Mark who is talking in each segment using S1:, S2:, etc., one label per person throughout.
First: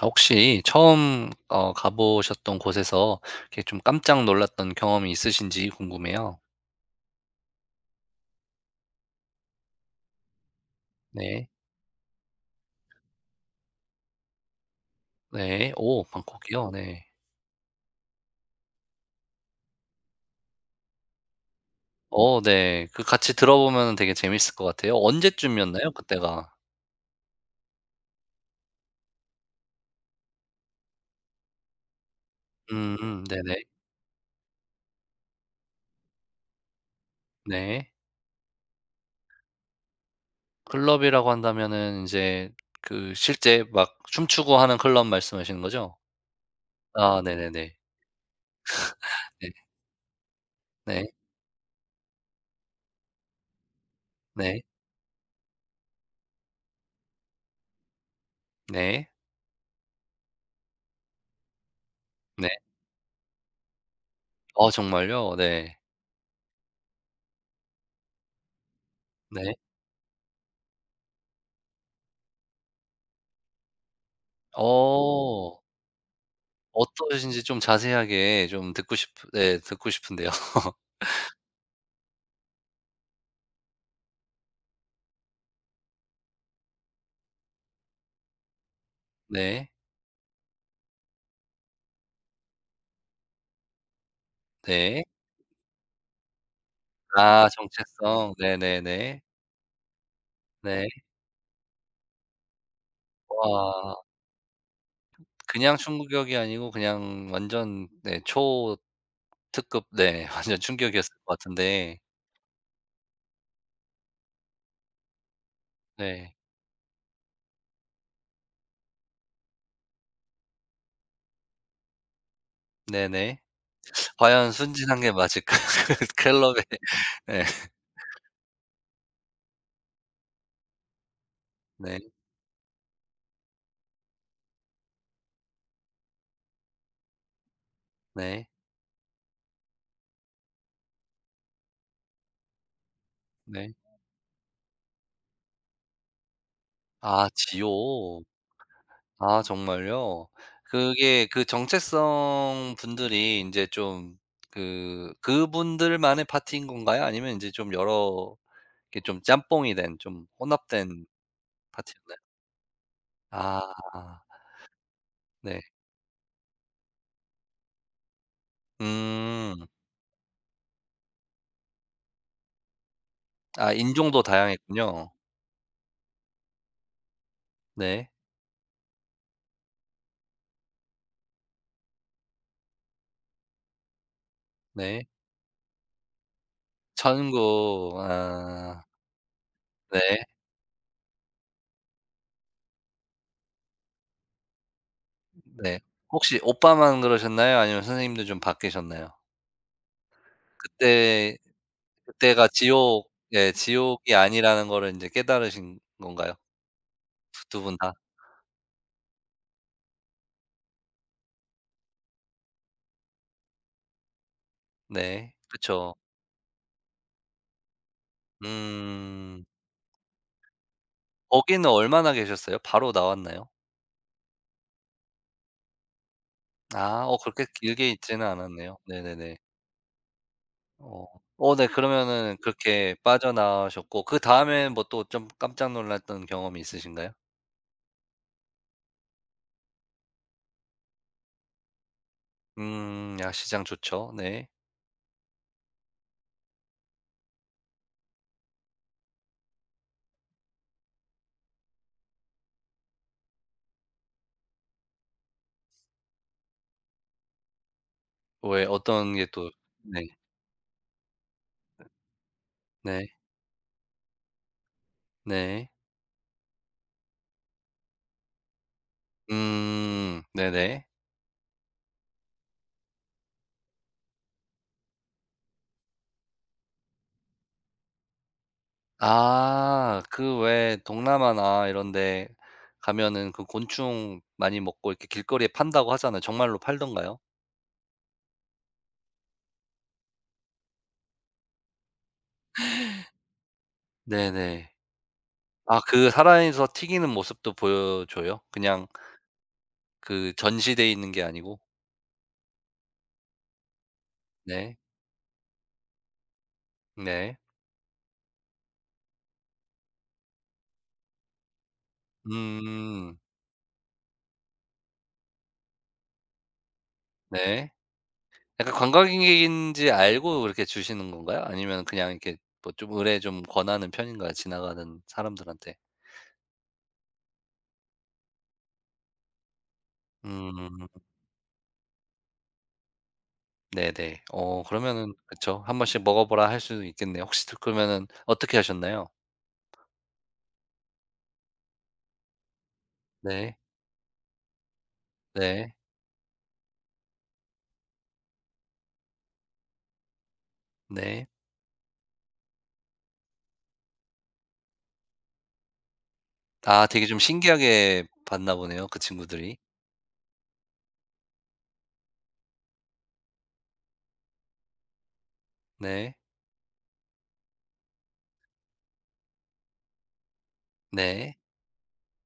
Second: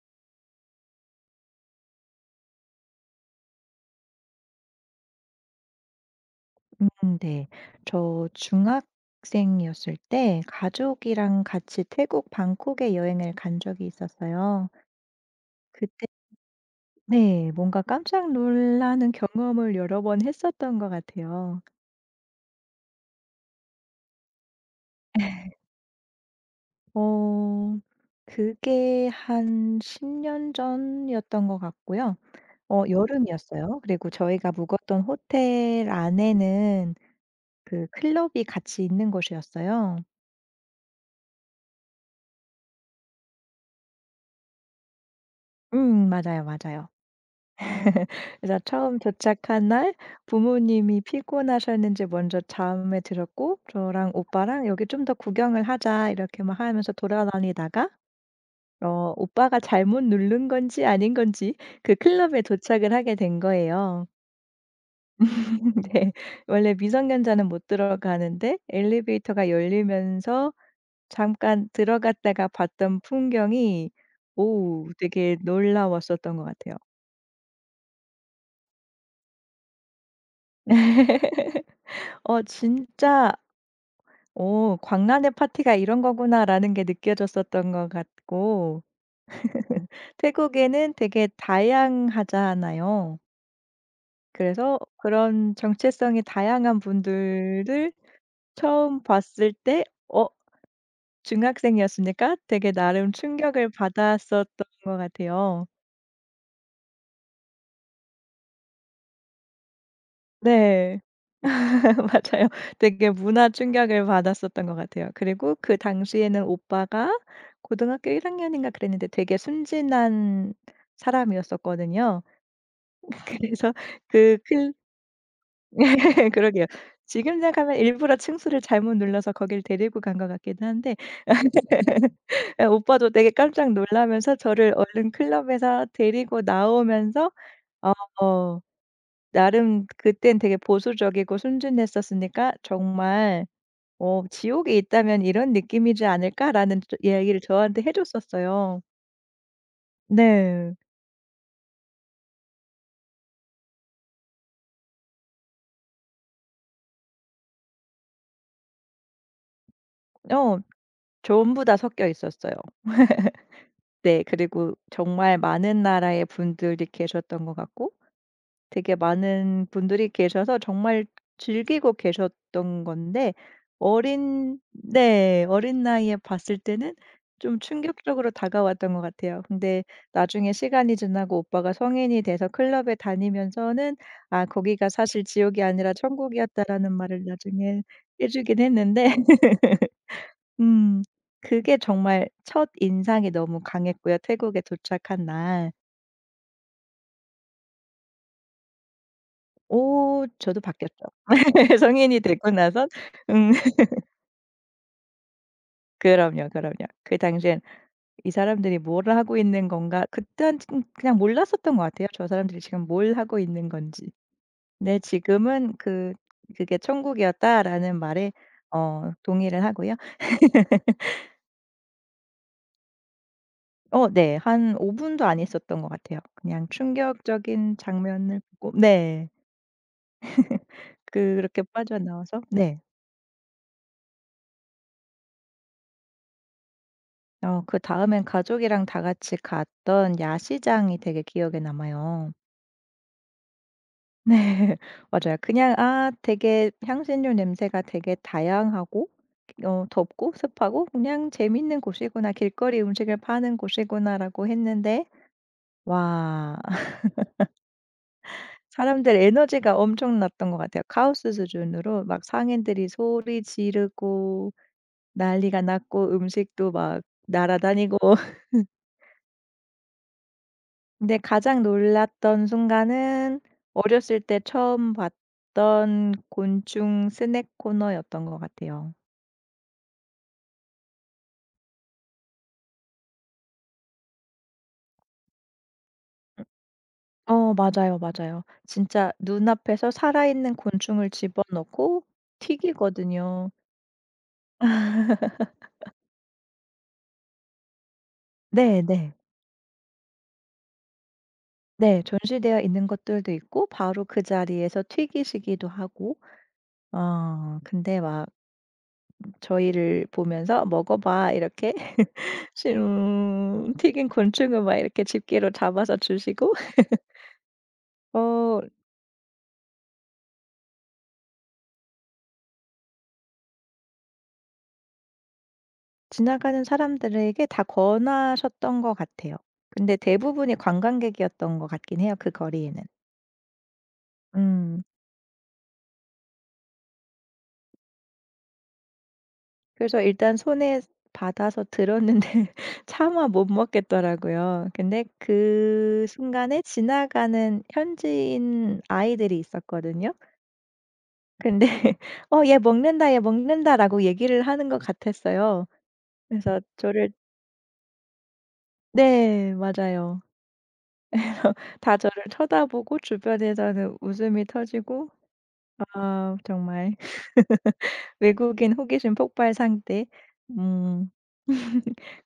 S1: 아 혹시 처음 가 보셨던 곳에서 이렇게 좀 깜짝 놀랐던 경험이 있으신지 궁금해요.
S2: 네. 저 중학생이었을 때 가족이랑
S1: 네.
S2: 같이 태국 방콕에 여행을 간 적이 있었어요.
S1: 네. 오
S2: 그때
S1: 방콕이요? 네.
S2: 네. 뭔가 깜짝 놀라는 경험을 여러 번 했었던 것 같아요.
S1: 네. 그 같이 들어보면 되게 재밌을 것 같아요. 언제쯤이었나요 그때가?
S2: 어 그게 한 10년 전이었던 것 같고요.
S1: 음음 네네.
S2: 여름이었어요. 그리고 저희가 묵었던 호텔 안에는 그
S1: 네.
S2: 클럽이 같이 있는 곳이었어요.
S1: 클럽이라고 한다면은 제그 실제 막 춤추고 하는 클럽 말씀하시는 거죠?
S2: 맞아요, 맞아요.
S1: 아 네네네.
S2: 그래서 처음
S1: 네.
S2: 도착한 날 부모님이
S1: 네.
S2: 피곤하셨는지 먼저 잠에 들었고 저랑
S1: 네.
S2: 오빠랑 "여기 좀 더 구경을 하자." 이렇게 막 하면서 돌아다니다가
S1: 네.
S2: 오빠가 잘못 누른 건지 아닌 건지 그 클럽에
S1: 네.
S2: 도착을 하게 된 거예요.
S1: 아 정말요? 네.
S2: 네. 원래 미성년자는 못 들어가는데 엘리베이터가
S1: 네.
S2: 열리면서 잠깐 들어갔다가 봤던 풍경이 오 되게
S1: 어.
S2: 놀라웠었던 것 같아요.
S1: 어떠신지 좀 자세하게 좀 듣고 싶은데요.
S2: 진짜 오 '광란의 파티가 이런 거구나.'라는 게 느껴졌었던 것 같고
S1: 네.
S2: 태국에는 되게 다양하잖아요. 그래서
S1: 네.
S2: 그런 정체성이 다양한
S1: 아
S2: 분들을
S1: 정체성.
S2: 처음
S1: 네네네.
S2: 봤을 때 어
S1: 네.
S2: 중학생이었으니까 되게 나름 충격을
S1: 와.
S2: 받았었던 것 같아요.
S1: 그냥 충격이 아니고 그냥 완전 네 초특급 네 완전
S2: 네.
S1: 충격이었을 것 같은데
S2: 맞아요. 되게 문화 충격을 받았었던 것 같아요. 그리고 그
S1: 네.
S2: 당시에는 오빠가 고등학교 1 학년인가 그랬는데 되게 순진한 사람이었었거든요.
S1: 네네.
S2: 그래서 그
S1: 과연
S2: 클
S1: 순진한 게 맞을까요? 그 켈럽의
S2: 그러게요. 지금
S1: 네.
S2: 생각하면 일부러 층수를 잘못 눌러서 거길 데리고 간 것 같기도 한데
S1: 네.
S2: 예 오빠도 되게 깜짝 놀라면서 저를 얼른 클럽에서 데리고 나오면서 어
S1: 네.
S2: 어, 나름 그땐 되게 보수적이고 순진했었으니까 정말
S1: 네.
S2: '지옥이 있다면 이런 느낌이지 않을까?'라는 저
S1: 아
S2: 이야기를 저한테 해
S1: 지옥.
S2: 줬었어요.
S1: 아 정말요?
S2: 네.
S1: 그게 그 정체성 분들이 인제 좀 그 그분들만의 파티인 건가요? 아니면 인제 좀 여러 이렇게 좀 짬뽕이 된 좀
S2: 어
S1: 혼합된
S2: 전부 다 섞여
S1: 파티였나요?
S2: 있었어요.
S1: 아
S2: 네. 그리고 정말
S1: 네.
S2: 많은 나라의 분들이 계셨던 것 같고 되게
S1: 음.
S2: 많은 분들이 계셔서 정말 즐기고 계셨던 건데
S1: 아 인종도
S2: 어린
S1: 다양했군요.
S2: 네. 어린 나이에 봤을 때는 좀
S1: 네.
S2: 충격적으로 다가왔던 것 같아요. 근데 나중에 시간이 지나고 오빠가 성인이 돼서 클럽에 다니면서는 "아 거기가
S1: 네.
S2: 사실 지옥이 아니라 천국이었다."라는 말을 나중에
S1: 전국
S2: 해 주긴
S1: 아
S2: 했는데
S1: 네.
S2: 음 그게 정말 첫인상이 너무 강했고요 태국에 도착한 날.
S1: 네. 혹시 오빠만 그러셨나요? 아니면 선생님도 좀 바뀌셨나요?
S2: 오 저도 바뀌었죠.
S1: 그때
S2: 성인이
S1: 그때가
S2: 되고 나선
S1: 지옥
S2: 음
S1: 예 지옥이 아니라는 거를 인제 깨달으신 건가요?
S2: 그럼요, 그럼요. 그 당시엔
S1: 두 분 다?
S2: '이 사람들이 뭘 하고 있는 건가.' 그땐 진 그냥 몰랐었던 것 같아요. 저 사람들이 지금 뭘 하고 있는 건지. 근데
S1: 네.
S2: 지금은
S1: 그쵸.
S2: 그 "그게 천국이었다."라는 말에
S1: 음.
S2: 동의를 하고요.
S1: 거기는 얼마나 계셨어요? 바로 나왔나요?
S2: 어 네. 한 5 분도 안 있었던 것 같아요. 그냥
S1: 아 그렇게
S2: 충격적인
S1: 길게 있지는
S2: 장면을 보고
S1: 않았네요.
S2: 네.
S1: 네네네. 어.
S2: 그렇게
S1: 네 그러면은
S2: 빠져나와서 네.
S1: 그렇게 빠져나오셨고 그다음에 뭐 또 좀 깜짝 놀랐던 경험이 있으신가요?
S2: 그다음엔 가족이랑 다 같이 갔던 야시장이 되게 기억에 남아요.
S1: 야시장 좋죠. 네.
S2: 네. 맞아요. 그냥 아 되게 향신료 냄새가 되게 다양하고 덥고 습하고 '그냥 재밌는 곳이구나. 길거리 음식을 파는 곳이구나.'라고 했는데 와
S1: 왜 어떤
S2: 사람들
S1: 게 또
S2: 에너지가
S1: 네.
S2: 엄청났던 것 같아요. 카오스 수준으로 막 상인들이
S1: 네.
S2: 소리 지르고 난리가
S1: 네.
S2: 났고 음식도 막 날아다니고
S1: 네네.
S2: 근데 가장 놀랐던 순간은 어렸을 때 처음 봤던 곤충 스낵 코너였던 것 같아요.
S1: 아 그 왜 동남아나 이런 데 가면은 그 곤충 많이 먹고 이렇게 길거리에 판다고 하잖아요. 정말로 팔던가요?
S2: 어 맞아요, 맞아요. 진짜 눈앞에서 살아있는 곤충을 집어넣고 튀기거든요.
S1: 네네. 아 그 살아서 튀기는 모습도 보여줘요?
S2: 네네.
S1: 그냥
S2: 네.
S1: 그 전시돼 있는 게 아니고?
S2: 네, 전시되어 있는 것들도 있고 바로 그
S1: 네.
S2: 자리에서 튀기시기도 하고
S1: 네.
S2: 근데 막 저희를 보면서 "먹어 봐." 이렇게
S1: 음
S2: 튀긴 곤충을 막 이렇게 집게로 잡아서 주시고
S1: 네.
S2: 어
S1: 약간 관광객인지 알고 이렇게 주시는 건가요? 아니면 그냥 이렇게 뭐 좀 의뢰 좀 권하는 편인가요? 지나가는 사람들한테?
S2: 지나가는 사람들에게 다 권하셨던 것 같아요. 근데 대부분이
S1: 음.
S2: 관광객이었던 것 같긴 해요, 그 거리에는.
S1: 네네.
S2: 음.
S1: 그러면은 그쵸. 한 번씩 먹어보라 할 수도 있겠네요. 혹시 드 그러면은 어떻게 하셨나요?
S2: 그래서 일단 손에 받아서 들었는데 차마 못
S1: 네.
S2: 먹겠더라고요. 근데
S1: 네.
S2: 그 순간에 지나가는 현지인 아이들이 있었거든요.
S1: 네.
S2: 근데 "어 얘 먹는다. 얘 먹는다."라고 얘기를 하는 것 같았어요. 그래서
S1: 아 되게
S2: 저를
S1: 좀 신기하게 봤나 보네요, 그
S2: 네
S1: 친구들이.
S2: 맞아요. 다 저를 쳐다보고 주변에서는 웃음이 터지고
S1: 네.
S2: 아 정말 외국인 호기심 폭발 상태. 음
S1: 네.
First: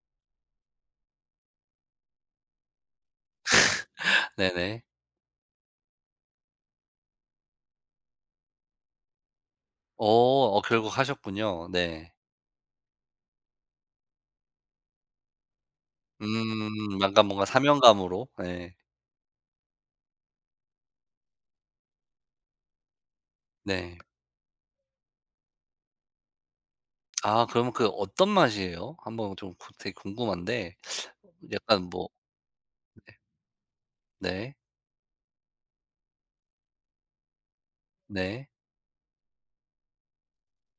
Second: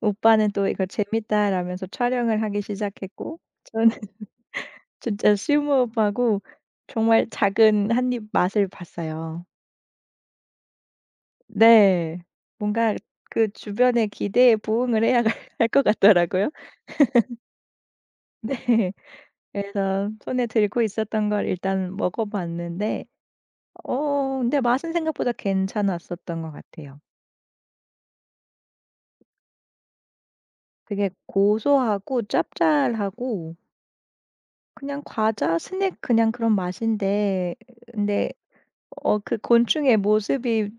S2: 오빠는 또 이거 재밌다라면서 촬영을 하기 시작했고 저는
S1: 네네.
S2: 진짜 시모 오빠고 정말 작은 한입 맛을 봤어요.
S1: 어 결국 하셨군요. 네.
S2: 네. 뭔가 그 주변의 기대에 부응을 해야 할 것 같더라고요.
S1: 약간 뭔가 사명감으로. 예.
S2: 네. 그래서 손에 들고 있었던 걸 일단 먹어 봤는데
S1: 네.
S2: 근데 맛은 생각보다 괜찮았었던 것 같아요.
S1: 아 그러면 그 어떤 맛이에요? 한번 좀 그 되게 궁금한데
S2: 되게
S1: 약간 뭐
S2: 고소하고 짭짤하고
S1: 네.
S2: 그냥 과자 스낵 그냥 그런 맛인데 근데
S1: 네.
S2: 그 곤충의 모습이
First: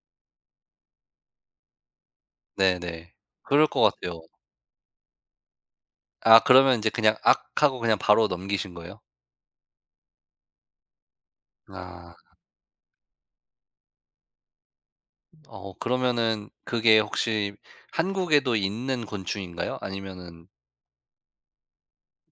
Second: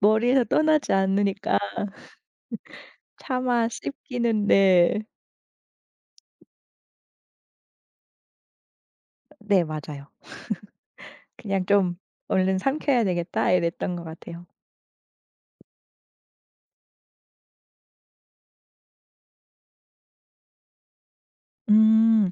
S2: 머리에서 떠나지 않으니까
S1: 네네. 그럴
S2: 차마
S1: 것 같아요.
S2: 씹기는 네.
S1: 아 그러면 인제 그냥 악하고 그냥 바로 넘기신 거예요?
S2: 네 맞아요. 그냥 좀
S1: 아.
S2: '얼른 삼켜야 되겠다.' 이랬던 것 같아요.
S1: 그러면은 그게 혹시 한국에도 있는 곤충인가요? 아니면은
S2: 음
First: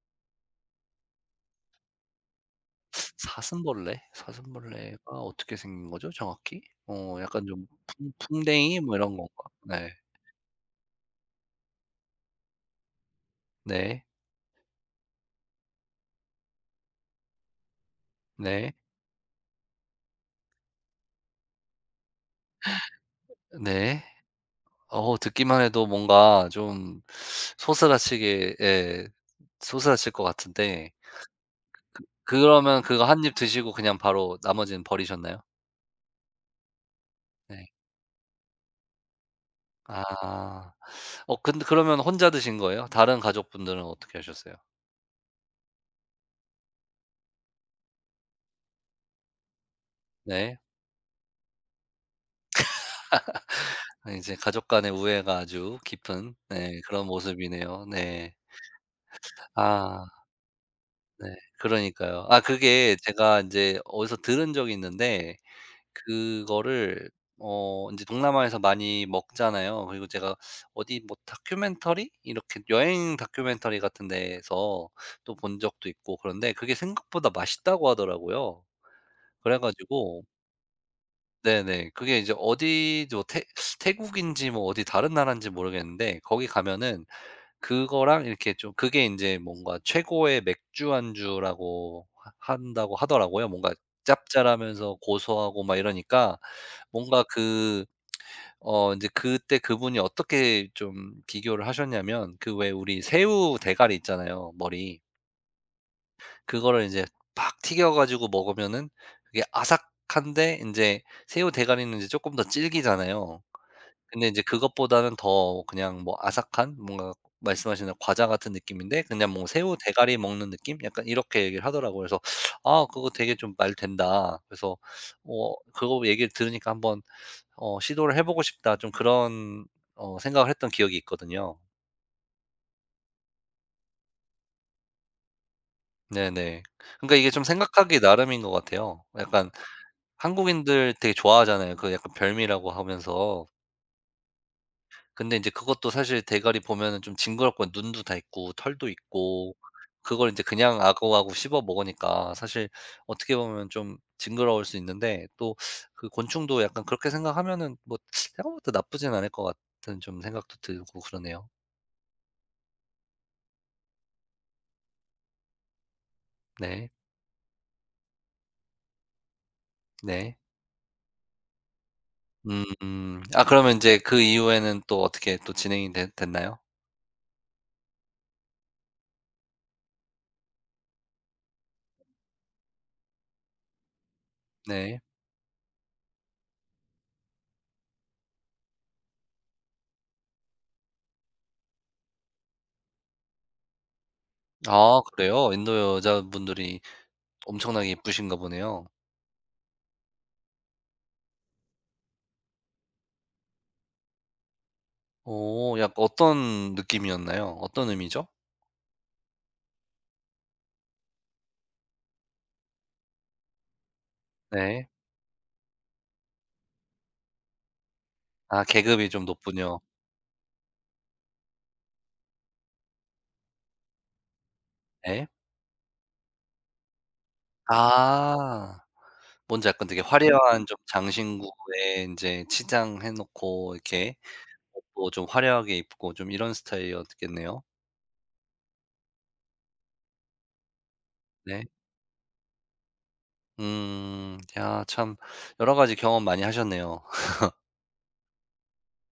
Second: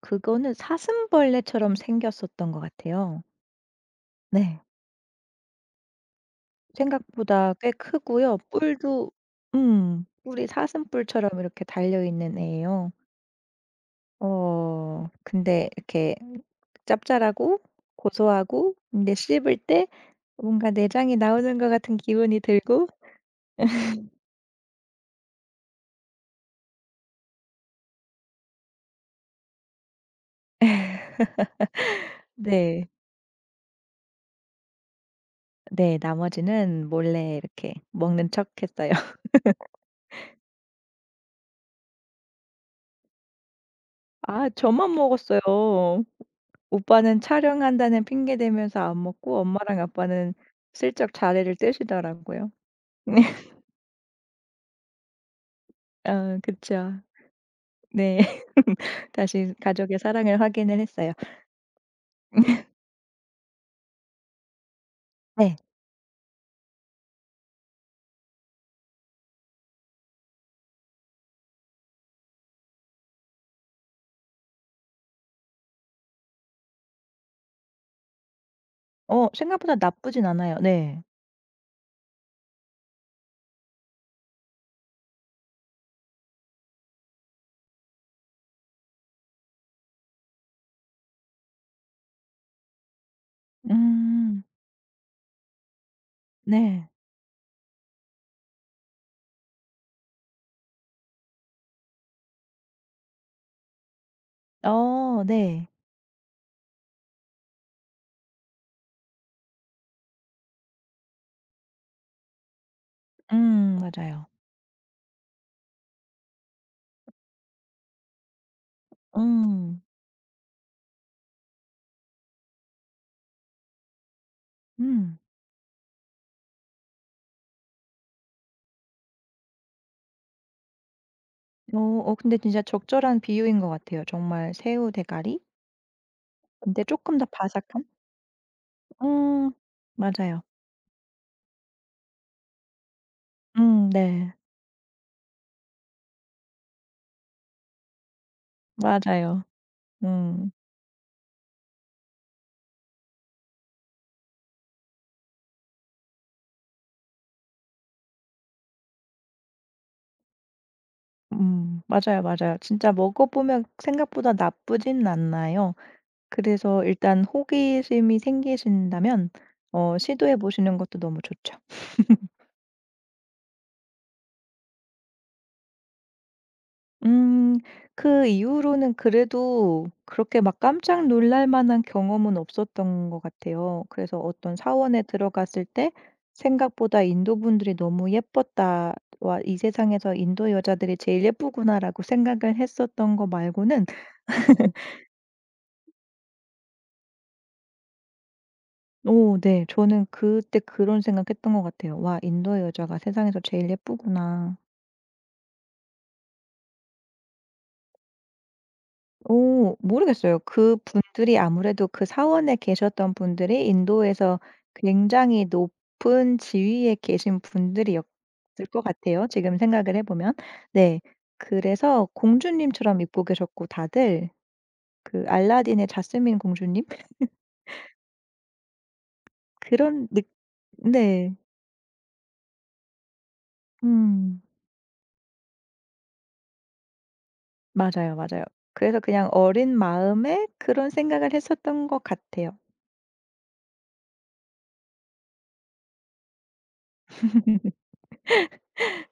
S2: 그거는 사슴벌레처럼 생겼었던 것 같아요.
S1: 사슴벌레?
S2: 네.
S1: 사슴벌레가 어떻게 생긴 거죠 정확히? 약간
S2: 생각보다
S1: 좀
S2: 꽤
S1: 풍
S2: 크고요.
S1: 풍뎅이 뭐
S2: 뿔도
S1: 이런 건가? 네.
S2: 뿔이 사슴뿔처럼 이렇게 달려 있는 애예요.
S1: 네.
S2: 근데 이렇게 짭짤하고 고소하고
S1: 네.
S2: 근데 씹을 때 뭔가 내장이 나오는 것 같은 기분이 들고
S1: 네. 듣기만 해도 뭔가 좀 소스라치게 예 소스라칠 것 같은데 그러면
S2: 네.
S1: 그거 한 입 드시고 그냥 바로 나머지는 버리셨나요?
S2: 네 나머지는 몰래
S1: 네.
S2: 이렇게 먹는 척했어요.
S1: 아. 근데 그러면 혼자 드신 거예요? 다른 가족분들은 어떻게
S2: 아
S1: 하셨어요?
S2: 저만 먹었어요. 오빠는 촬영한다는 핑계 대면서 안 먹고 엄마랑 아빠는
S1: 네.
S2: 슬쩍 자리를 뜨시더라고요.
S1: 아 이제 가족 간의 우애가 아주 깊은
S2: 아
S1: 네
S2: 그쵸.
S1: 그런 모습이네요.
S2: 네.
S1: 네.
S2: 다시 가족의
S1: 아
S2: 사랑을 확인을 했어요.
S1: 네. 그러니까요. 아 그게 제가 인제 어디서 들은 적이 있는데
S2: 네.
S1: 그거를 인제 동남아에서 많이 먹잖아요. 그리고 제가 어디 뭐 다큐멘터리 이렇게 여행 다큐멘터리 같은 데에서 또 본 적도 있고 그런데 그게 생각보다 맛있다고 하더라고요. 그래
S2: 생각보다
S1: 가지고
S2: 나쁘진 않아요. 네.
S1: 네네. 그게 이제 어디죠 태 태국인지 뭐 어디 다른 나라인지 모르겠는데 거기 가면은 그거랑 이렇게 좀 그게 이제 뭔가 최고의 맥주 안주라고 하 한다고 하더라고요. 뭔가
S2: 음.
S1: 짭짤하면서 고소하고 막 이러니까
S2: 네.
S1: 뭔가 그 이제 그때 그분이 어떻게 좀 비교를 하셨냐면 그 왜 우리 새우 대가리 있잖아요, 머리.
S2: 어 네.
S1: 그거를 이제 팍 튀겨 가지고 먹으면은 그게 아삭한데 이제 새우 대가리는 이제 조금 더 질기잖아요.
S2: 맞아요.
S1: 근데 이제 그것보다는 더 그냥 뭐 아삭한 뭔가 말씀하신 대로 과자 같은 느낌인데 그냥 뭐 새우
S2: 음.
S1: 대가리 먹는 느낌? 약간 이렇게 얘기를 하더라고요. 그래서 아 그거 되게 좀 말 된다. 그래서
S2: 음.
S1: 그거 얘기를 들으니까 '한번 시도를 해 보고 싶다.' 좀 그런 생각을 했던 기억이 있거든요.
S2: 어 근데 진짜 적절한 비유인 것 같아요. 정말 새우 대가리?
S1: 네네.
S2: 근데 조금
S1: 그러니까
S2: 더
S1: 이게 좀
S2: 바삭한?
S1: 생각하기 나름인 것 같아요. 약간
S2: 음 맞아요.
S1: 한국인들 되게 좋아하잖아요. 그 약간 별미라고 하면서.
S2: 네.
S1: 근데 인제 그것도 사실 대가리 보면은 좀 징그럽고 눈도 다 있고 털도
S2: 맞아요.
S1: 있고 그걸 인제
S2: 음.
S1: 그냥 아구아구 씹어 먹으니까 사실 어떻게 보면 좀 징그러울 수 있는데 또 그 곤충도 약간 그렇게 생각하면은 뭐 생각보다 나쁘진 않을 것 같은 좀 생각도 들고 그러네요.
S2: 맞아요, 맞아요. 진짜 먹어보면 생각보다 나쁘진 않나요. 그래서
S1: 네.
S2: 일단 호기심이 생기신다면
S1: 네.
S2: 시도해 보시는 것도 너무 좋죠.
S1: 음. 음. 아 그러면 인제 그 이후에는 또 어떻게 또 진행이 됐 됐나요?
S2: 음. 그 이후로는 그래도 그렇게 막 깜짝 놀랄 만한 경험은 없었던 것 같아요. 그래서 어떤
S1: 네.
S2: 사원에 들어갔을 때 생각보다 '인도 분들이 너무 예뻤다. 와 이 세상에서 인도 여자들이 제일 예쁘구나.'라고 생각을 했었던 거 말고는
S1: 아 그래요? 인도 여자분들이 엄청나게 예쁘신가 보네요.
S2: 오 네 저는 그때 그런 생각했던 것 같아요. '와 인도 여자가 세상에서 제일 예쁘구나.'
S1: 약간 어떤 느낌이었나요? 어떤 의미죠?
S2: 오 모르겠어요. 그분들이 아무래도 그 사원에 계셨던 분들이 인도에서
S1: 네.
S2: 굉장히 높은 지위에 계신 분들이었을
S1: 아
S2: 것
S1: 계급이
S2: 같아요,
S1: 좀
S2: 지금
S1: 높군요.
S2: 생각을 해 보면. 네. 그래서 공주님처럼 입고 계셨고 다들 그
S1: 네.
S2: 알라딘의 자스민 공주님
S1: 아. 뭔지 알 건 되게
S2: 그런 느
S1: 화려한 좀
S2: 네.
S1: 장신구에 인제 치장 해 놓고 이렇게
S2: 음.
S1: 옷도 좀 화려하게 입고 좀 이런 스타일이었겠네요.
S2: 맞아요, 맞아요. 그래서 그냥 어린 마음에 그런 생각을
S1: 네.
S2: 했었던 것 같아요.
S1: 음. 야 참 여러 가지 경험 많이 하셨네요.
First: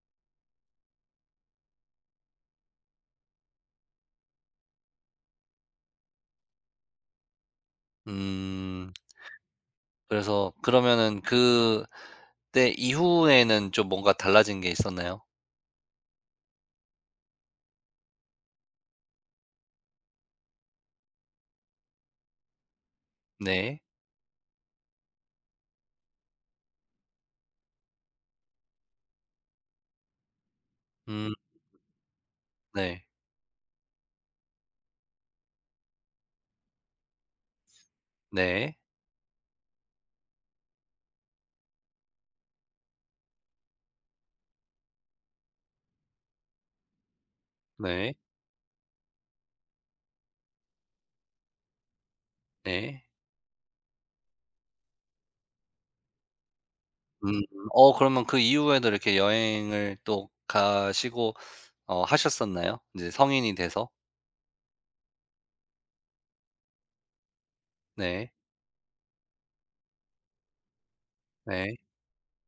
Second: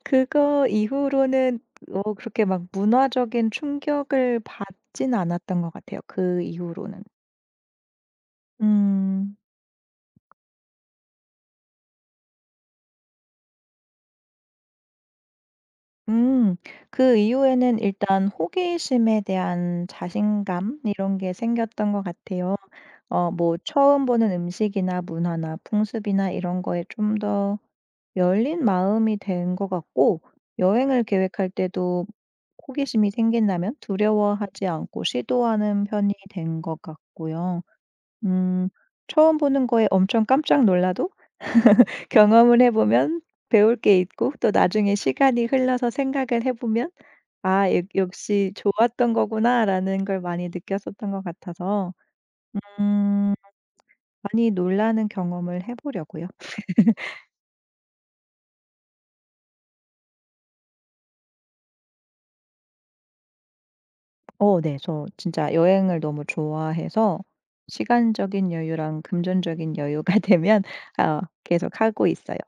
S2: 그거 이후로는 그렇게 막 문화적인 충격을 받진 않았던 것 같아요, 그 이후로는.
S1: 음.
S2: 음.
S1: 그래서 그러면은 그 때 이후에는 좀 뭔가 달라진 게 있었나요?
S2: 음. 그 이후에는 일단 호기심에 대한 자신감 이런 게 생겼던 것 같아요. 어 뭐
S1: 네.
S2: 처음 보는 음식이나 문화나 풍습이나 이런 거에 좀 더 열린 마음이 된 것 같고 여행을
S1: 음.
S2: 계획할 때도
S1: 네.
S2: 호기심이 생긴다면 두려워하지 않고 시도하는 편이 된 것 같고요. 음.
S1: 네.
S2: 처음 보는 거에 엄청 깜짝 놀라도 경험을 해 보면 배울 게 있고 또 나중에 시간이 흘러서 생각을 해 보면 '아 역
S1: 네.
S2: 역시 좋았던 거구나.'라는 걸 많이 느꼈었던 것 같아서
S1: 네.
S2: 음 많이 놀라는 경험을 해 보려고요.
S1: 음. 그러면 그 이후에도 이렇게 여행을 또 가시고 하셨었나요? 이제 성인이 돼서?
S2: 어 네. 저 진짜 여행을 너무 좋아해서
S1: 네.
S2: 시간적인 여유랑 금전적인 여유가 되면 아
S1: 네.
S2: 계속 하고 있어요.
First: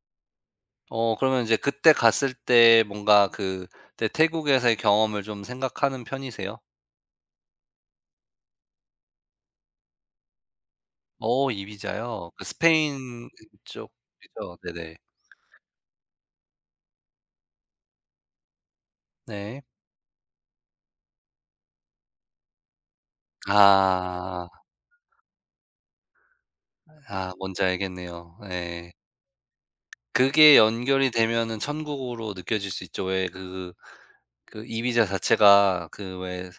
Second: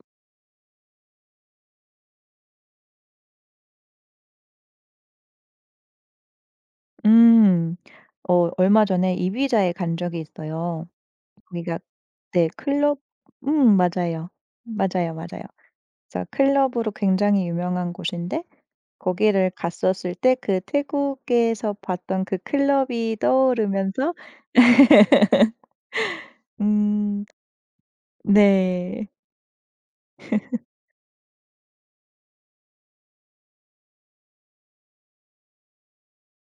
S1: 그러면 이제 그때 갔을 때 뭔가 그때 태국에서의 경험을 좀 생각하는 편이세요?
S2: 음. 얼마 전에 이비자에 간 적이 있어요.
S1: 이
S2: 거기가
S1: 비자요? 그
S2: 네 클럽
S1: 스페인
S2: 맞아요.
S1: 쪽이죠? 네네.
S2: 맞아요, 맞아요. 그래서 클럽으로 굉장히 유명한 곳인데 거기를
S1: 네.
S2: 갔었을 때 그 태국에서 봤던 그 클럽이 떠오르면서
S1: 아.
S2: 음
S1: 아 뭔지 알겠네요. 예.
S2: 네.
S1: 그게 연결이 되면은 천국으로 느껴질 수 있죠. 왜그 그 이비자 자체가 그 왜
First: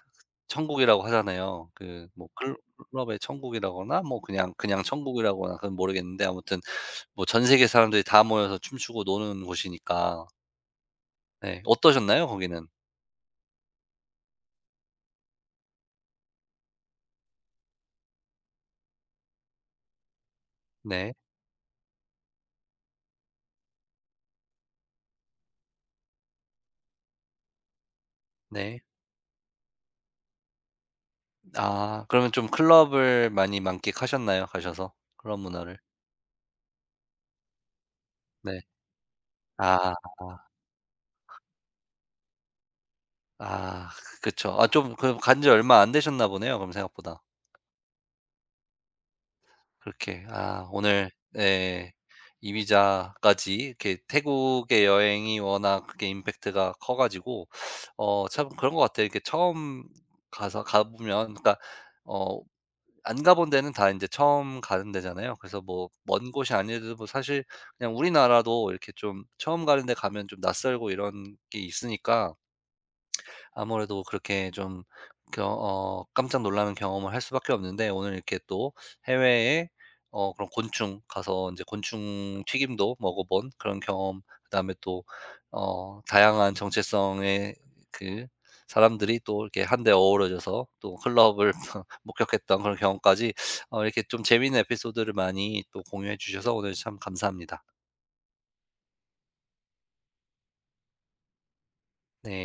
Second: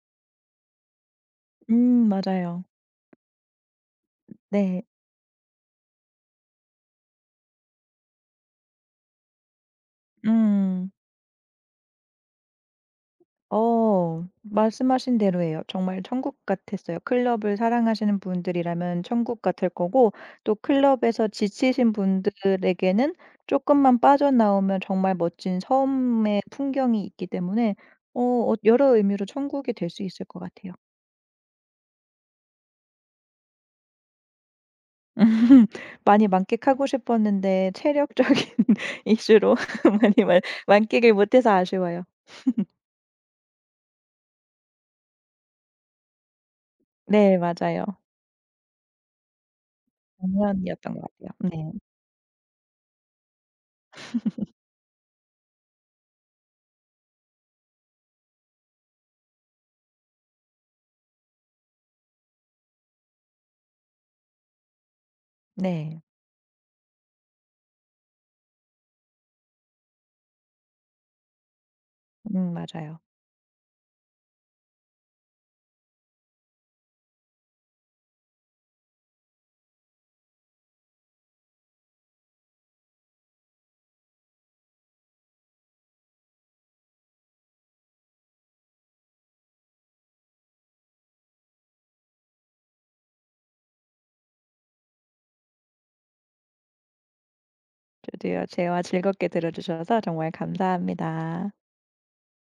S1: 천국이라고 하잖아요. 그 뭐 클
S2: 맞아요.
S1: 클럽의 천국이라거나 뭐 그냥
S2: 네.
S1: 그냥 천국이라거나 그건 모르겠는데 아무튼 뭐 전 세계 사람들이 다 모여서 춤추고 노는 곳이니까.
S2: 음.
S1: 네. 어떠셨나요 거기는?
S2: 어. 말씀하신 대로예요. 정말 천국 같았어요. 클럽을 사랑하시는 분들이라면 천국 같을 거고 또
S1: 네.
S2: 클럽에서 지치신 분들에게는 조금만 빠져나오면 정말 멋진 섬의 풍경이 있기 때문에
S1: 네.
S2: 여러 의미로 천국이 될 수 있을 것 같아요.
S1: 아 그러면 좀 클럽을 많이 만끽하셨나요 가셔서? 클럽 문화를?
S2: 많이 만끽하고 싶었는데 체력적인
S1: 네.
S2: 이슈로
S1: 아.
S2: 많이 만
S1: 아
S2: 만끽을 못해서 아쉬워요.
S1: 아, 그쵸. 아 좀 그 간지 얼마 안 되셨나 보네요 그럼 생각보다.
S2: 네 맞아요.
S1: 그렇게 아
S2: 작년이었던 것
S1: 오늘
S2: 같아요. 네.
S1: 네 이비자까지 이렇게 태국의 여행이 워낙 그게 임팩트가 커 가지고 참 그런 것 같아요. 이렇게 처음 가서 가 보면 그러니까 어 안 가본 데는 다 이제 처음 가는 데잖아요. 그래서 뭐
S2: 네.
S1: 먼 곳이 아니어도 뭐 사실 그냥 우리나라도 이렇게 좀 처음 가는 데 가면 좀 낯설고 이런 게 있으니까
S2: 맞아요.
S1: 아무래도 그렇게 좀 겨 어 깜짝 놀라는 경험을 할 수밖에 없는데 오늘 이렇게 또 해외에 그런 곤충 가서 이제 곤충 튀김도 먹어본 그런 경험 그다음에 또 다양한 정체성의 그 사람들이 또 이렇게 한데 어우러져서 또 클럽을 목격했던 그런 경험까지 이렇게 좀 재미있는 에피소드를 많이 또 공유해 주셔서 오늘 참 감사합니다.
S2: 저도요. 대화 즐겁게 들어주셔서 정말 감사합니다.
S1: 네.